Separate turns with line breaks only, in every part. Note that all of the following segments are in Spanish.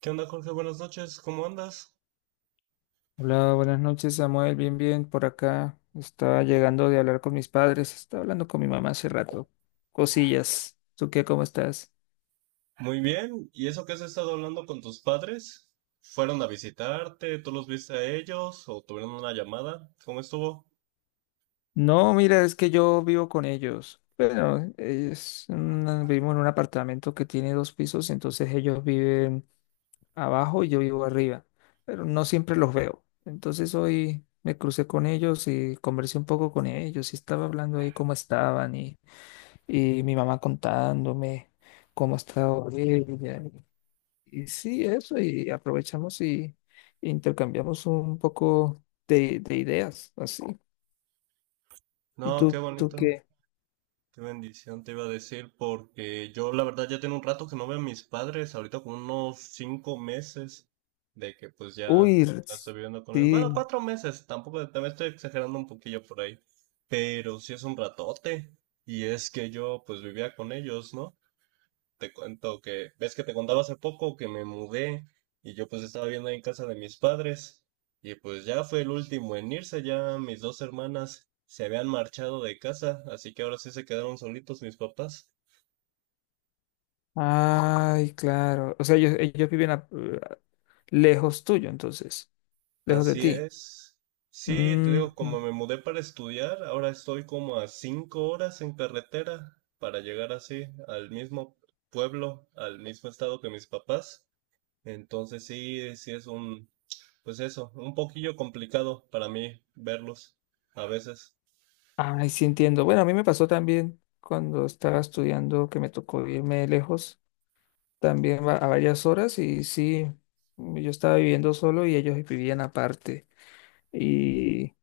¿Qué onda, Jorge? Buenas noches, ¿cómo andas?
Hola, buenas noches, Samuel. Bien, bien, por acá. Estaba llegando de hablar con mis padres. Estaba hablando con mi mamá hace rato. Cosillas. ¿Tú qué? ¿Cómo estás?
Muy bien, ¿y eso que has estado hablando con tus padres? ¿Fueron a visitarte? ¿Tú los viste a ellos? ¿O tuvieron una llamada? ¿Cómo estuvo?
No, mira, es que yo vivo con ellos. Bueno, vivimos en un apartamento que tiene dos pisos, entonces ellos viven abajo y yo vivo arriba. Pero no siempre los veo. Entonces hoy me crucé con ellos y conversé un poco con ellos y estaba hablando ahí cómo estaban y mi mamá contándome cómo estaba ella. Y sí, eso, y aprovechamos y intercambiamos un poco de ideas, así. ¿Y
No, qué
tú
bonito,
qué?
qué bendición te iba a decir, porque yo la verdad ya tengo un rato que no veo a mis padres, ahorita como unos 5 meses de que pues ya
Uy, r-
la estoy viviendo con ellos. Bueno,
sí.
4 meses, tampoco, también estoy exagerando un poquillo por ahí, pero sí es un ratote, y es que yo pues vivía con ellos, ¿no? Te cuento que, ves que te contaba hace poco que me mudé y yo pues estaba viendo ahí en casa de mis padres y pues ya fue el último en irse, ya mis dos hermanas se habían marchado de casa, así que ahora sí se quedaron solitos mis papás.
Ay, claro. O sea, ellos lejos tuyo, entonces, lejos de
Así
ti.
es. Sí, te
Mm,
digo, como
mm.
me mudé para estudiar, ahora estoy como a 5 horas en carretera para llegar así al mismo pueblo, al mismo estado que mis papás. Entonces sí, sí es un, pues eso, un poquillo complicado para mí verlos a veces.
Ay, sí entiendo. Bueno, a mí me pasó también cuando estaba estudiando que me tocó irme lejos también a varias horas y sí, yo estaba viviendo solo y ellos vivían aparte. Y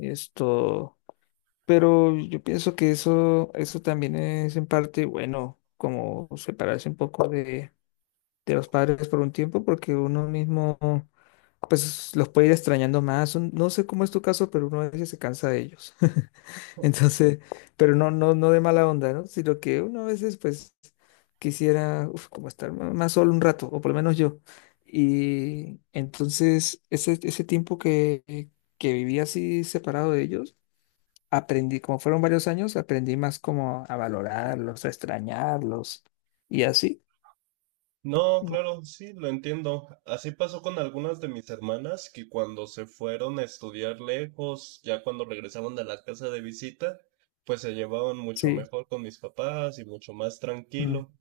esto, pero yo pienso que eso también es en parte, bueno, como separarse un poco de los padres por un tiempo porque uno mismo pues los puede ir extrañando más. No sé cómo es tu caso, pero uno a veces se cansa de ellos. Entonces, pero no de mala onda, ¿no? Sino que uno a veces pues quisiera uf, como estar más solo un rato, o por lo menos yo. Y entonces ese tiempo que viví así separado de ellos, aprendí, como fueron varios años, aprendí más como a valorarlos, a extrañarlos y así.
No,
Mm.
claro, sí, lo entiendo. Así pasó con algunas de mis hermanas que cuando se fueron a estudiar lejos, ya cuando regresaban de la casa de visita, pues se llevaban mucho
Sí.
mejor con mis papás y mucho más tranquilo.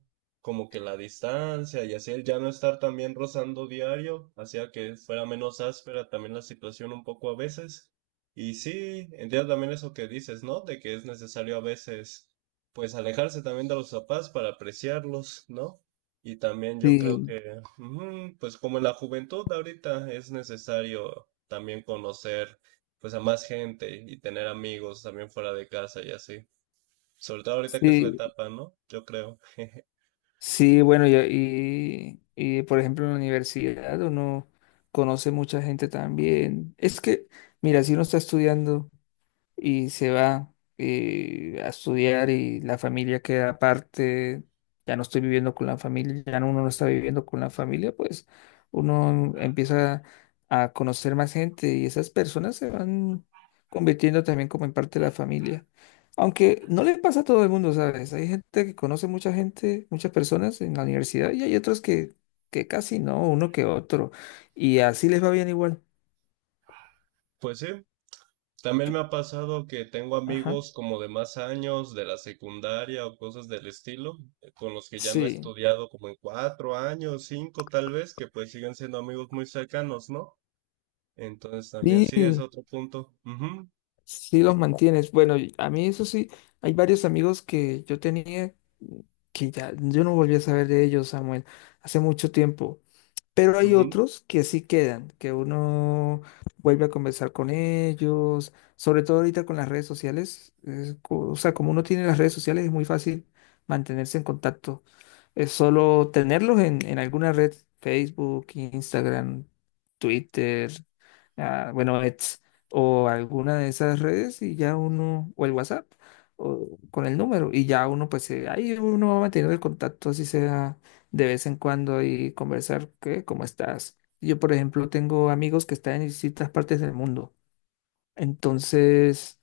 Como que la distancia y así el ya no estar también rozando diario hacía que fuera menos áspera también la situación un poco a veces. Y sí, entiendo también eso que dices, ¿no? De que es necesario a veces, pues alejarse también de los papás para apreciarlos, ¿no? Y también yo creo
Sí,
que, ujú, pues como en la juventud de ahorita es necesario también conocer pues a más gente y tener amigos también fuera de casa y así. Sobre todo ahorita que es la
sí,
etapa, ¿no? Yo creo.
sí, bueno, y, por ejemplo, en la universidad uno conoce mucha gente también. Es que, mira, si uno está estudiando y se va a estudiar y la familia queda aparte, ya no estoy viviendo con la familia, uno no está viviendo con la familia, pues uno empieza a conocer más gente y esas personas se van convirtiendo también como en parte de la familia. Aunque no le pasa a todo el mundo, ¿sabes? Hay gente que conoce mucha gente, muchas personas en la universidad y hay otros que casi no, uno que otro. Y así les va bien igual.
Pues sí, también me
Yo-
ha pasado que tengo
Ajá.
amigos como de más años, de la secundaria o cosas del estilo, con los que ya no he
Sí.
estudiado como en 4 años, 5 tal vez, que pues siguen siendo amigos muy cercanos, ¿no? Entonces también sí es
Sí.
otro punto. Ujú,
Sí los mantienes. Bueno, y a mí eso sí, hay varios amigos que yo tenía que ya yo no volví a saber de ellos, Samuel, hace mucho tiempo. Pero hay
ujú.
otros que sí quedan, que uno vuelve a conversar con ellos, sobre todo ahorita con las redes sociales. O sea, como uno tiene las redes sociales, es muy fácil mantenerse en contacto. Es solo tenerlos en alguna red, Facebook, Instagram, Twitter, ah, bueno, X, o alguna de esas redes y ya uno, o el WhatsApp, o con el número, y ya uno, pues ahí uno va manteniendo el contacto, así sea de vez en cuando y conversar, ¿qué? ¿Cómo estás? Yo, por ejemplo, tengo amigos que están en distintas partes del mundo. Entonces,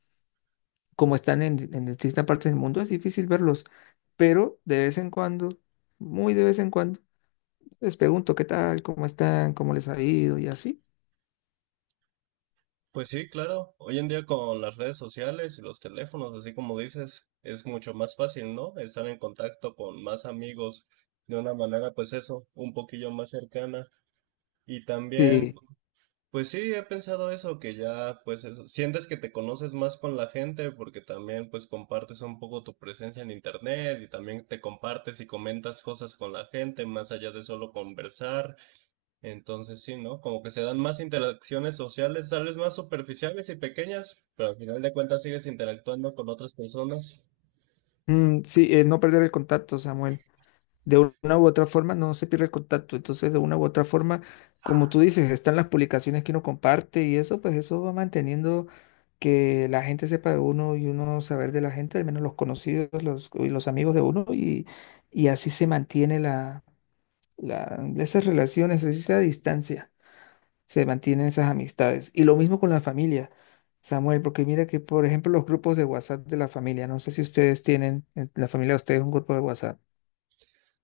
como están en distintas partes del mundo, es difícil verlos. Pero de vez en cuando, muy de vez en cuando, les pregunto qué tal, cómo están, cómo les ha ido y así.
Pues sí, claro. Hoy en día con las redes sociales y los teléfonos, así como dices, es mucho más fácil, ¿no? Estar en contacto con más amigos de una manera, pues eso, un poquillo más cercana. Y también,
Sí,
pues sí, he pensado eso, que ya, pues eso, sientes que te conoces más con la gente porque también, pues compartes un poco tu presencia en internet y también te compartes y comentas cosas con la gente más allá de solo conversar. Entonces sí, ¿no? Como que se dan más interacciones sociales, tal vez más superficiales y pequeñas, pero al final de cuentas sigues interactuando con otras personas.
mm, sí, no perder el contacto, Samuel. De una u otra forma no se pierde el contacto. Entonces, de una u otra forma, como tú dices, están las publicaciones que uno comparte y eso, pues eso va manteniendo que la gente sepa de uno y uno saber de la gente, al menos los conocidos los, y los amigos de uno, y así se mantiene esas relaciones, esa distancia, se mantienen esas amistades. Y lo mismo con la familia. Samuel, porque mira que, por ejemplo, los grupos de WhatsApp de la familia, no sé si ustedes tienen, en la familia de ustedes, un grupo de WhatsApp.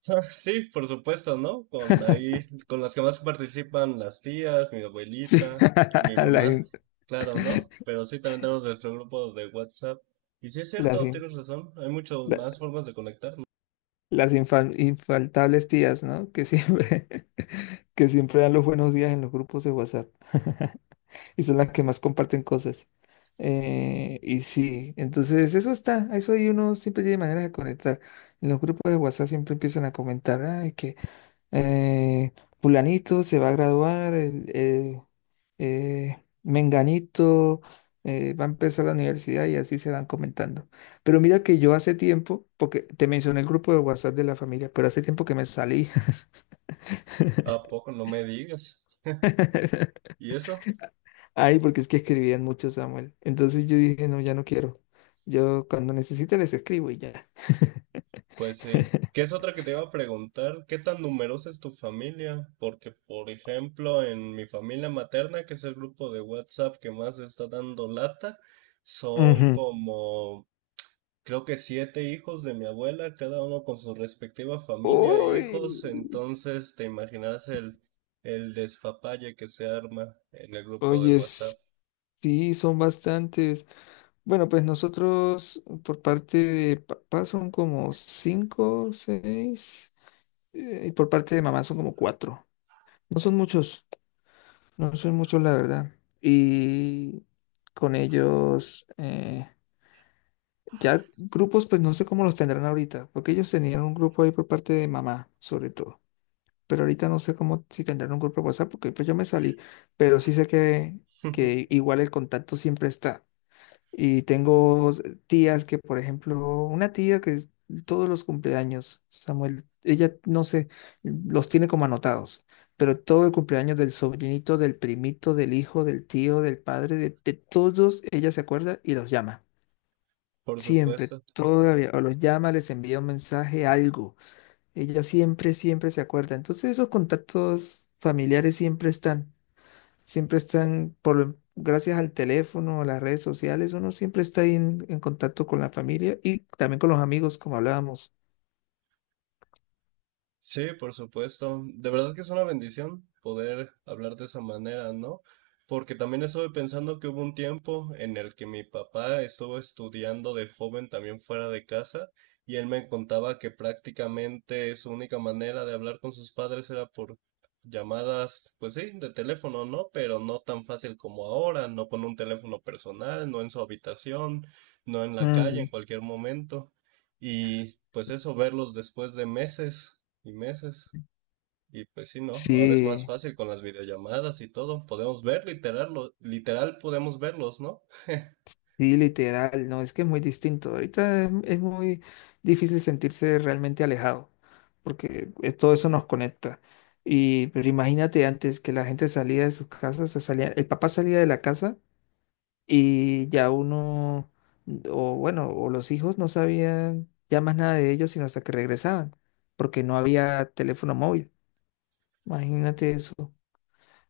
Ah, sí, por supuesto, ¿no? Con ahí, con las que más participan las tías, mi
Sí,
abuelita, mi
la,
mamá, claro, ¿no? Pero sí, también tenemos nuestro grupo de WhatsApp. Y sí es
Las,
cierto,
in-
tienes razón, hay muchas
la-
más formas de conectarnos.
las infaltables tías, ¿no? Que siempre, que siempre dan los buenos días en los grupos de WhatsApp. Y son las que más comparten cosas. Y sí, entonces eso está, eso ahí uno siempre tiene maneras de conectar. En los grupos de WhatsApp siempre empiezan a comentar, ay, que, eh, fulanito se va a graduar, menganito va a empezar la universidad y así se van comentando. Pero mira que yo hace tiempo, porque te mencioné el grupo de WhatsApp de la familia, pero hace tiempo que me salí.
¿A poco? No me digas. ¿Y eso?
Ay, porque es que escribían mucho, Samuel. Entonces yo dije, no, ya no quiero. Yo cuando necesite les escribo y ya.
Pues sí. ¿Qué es otra que te iba a preguntar? ¿Qué tan numerosa es tu familia? Porque, por ejemplo, en mi familia materna, que es el grupo de WhatsApp que más está dando lata, son
Ujú.
como, creo que 7 hijos de mi abuela, cada uno con su respectiva familia e
Uy,
hijos. Entonces, te imaginarás el despapalle que se arma en el grupo de
oye,
WhatsApp.
sí, son bastantes. Bueno, pues nosotros por parte de papá son como cinco, seis, y por parte de mamá son como cuatro. No son muchos, no son muchos, la verdad. Y con ellos, ya grupos, pues no sé cómo los tendrán ahorita, porque ellos tenían un grupo ahí por parte de mamá, sobre todo. Pero ahorita no sé cómo si tendrán un grupo de WhatsApp, porque pues yo me salí, pero sí sé que igual el contacto siempre está. Y tengo tías que, por ejemplo, una tía todos los cumpleaños, Samuel, ella no sé, los tiene como anotados, pero todo el cumpleaños del sobrinito, del primito, del hijo, del tío, del padre, de todos, ella se acuerda y los llama.
Por
Siempre,
supuesto.
todavía, o los llama, les envía un mensaje, algo. Siempre se acuerda. Entonces esos contactos familiares siempre están. Siempre están, gracias al teléfono, a las redes sociales, uno siempre está ahí en contacto con la familia y también con los amigos, como hablábamos.
Sí, por supuesto. De verdad que es una bendición poder hablar de esa manera, ¿no? Porque también estuve pensando que hubo un tiempo en el que mi papá estuvo estudiando de joven también fuera de casa y él me contaba que prácticamente su única manera de hablar con sus padres era por llamadas, pues sí, de teléfono, ¿no? Pero no tan fácil como ahora, no con un teléfono personal, no en su habitación, no en la calle, en
Mm,
cualquier momento. Y pues eso, verlos después de meses y meses. Y pues sí, ¿no? Ahora es más
sí,
fácil con las videollamadas y todo. Podemos ver literal, literal podemos verlos, ¿no?
sí, literal, no, es que es muy distinto. Ahorita es muy difícil sentirse realmente alejado, todo eso nos conecta. Y pero imagínate antes que la gente salía de sus casas, o sea, salía, el papá salía de la casa y ya uno, o bueno, o los hijos no sabían ya más nada de ellos sino hasta que regresaban, porque no había teléfono móvil. Imagínate eso.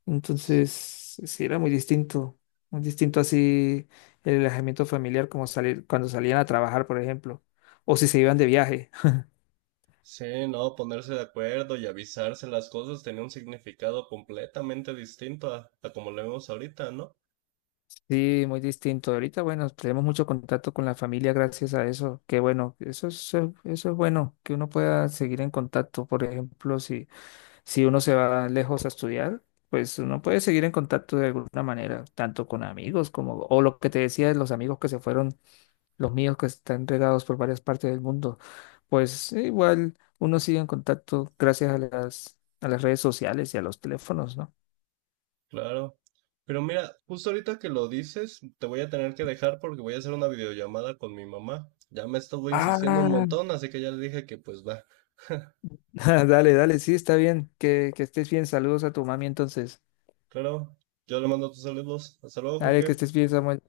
Entonces, sí era muy distinto así el alejamiento familiar como salir cuando salían a trabajar, por ejemplo, o si se iban de viaje.
Sí, no, ponerse de acuerdo y avisarse las cosas tenía un significado completamente distinto a como lo vemos ahorita, ¿no?
Sí, muy distinto. Ahorita, bueno, tenemos mucho contacto con la familia gracias a eso. Qué bueno, eso es bueno, que uno pueda seguir en contacto, por ejemplo, si uno se va lejos a estudiar, pues uno puede seguir en contacto de alguna manera, tanto con amigos como, o lo que te decía de los amigos que se fueron, los míos que están regados por varias partes del mundo, pues igual uno sigue en contacto gracias a a las redes sociales y a los teléfonos, ¿no?
Claro. Pero mira, justo ahorita que lo dices, te voy a tener que dejar porque voy a hacer una videollamada con mi mamá. Ya me estuvo insistiendo un
Ah,
montón, así que ya le dije que pues va.
Dale, sí, está bien, que estés bien, saludos a tu mami entonces.
Claro, yo le mando tus saludos. Hasta luego,
Dale, que
Jorge.
estés bien, Samuel.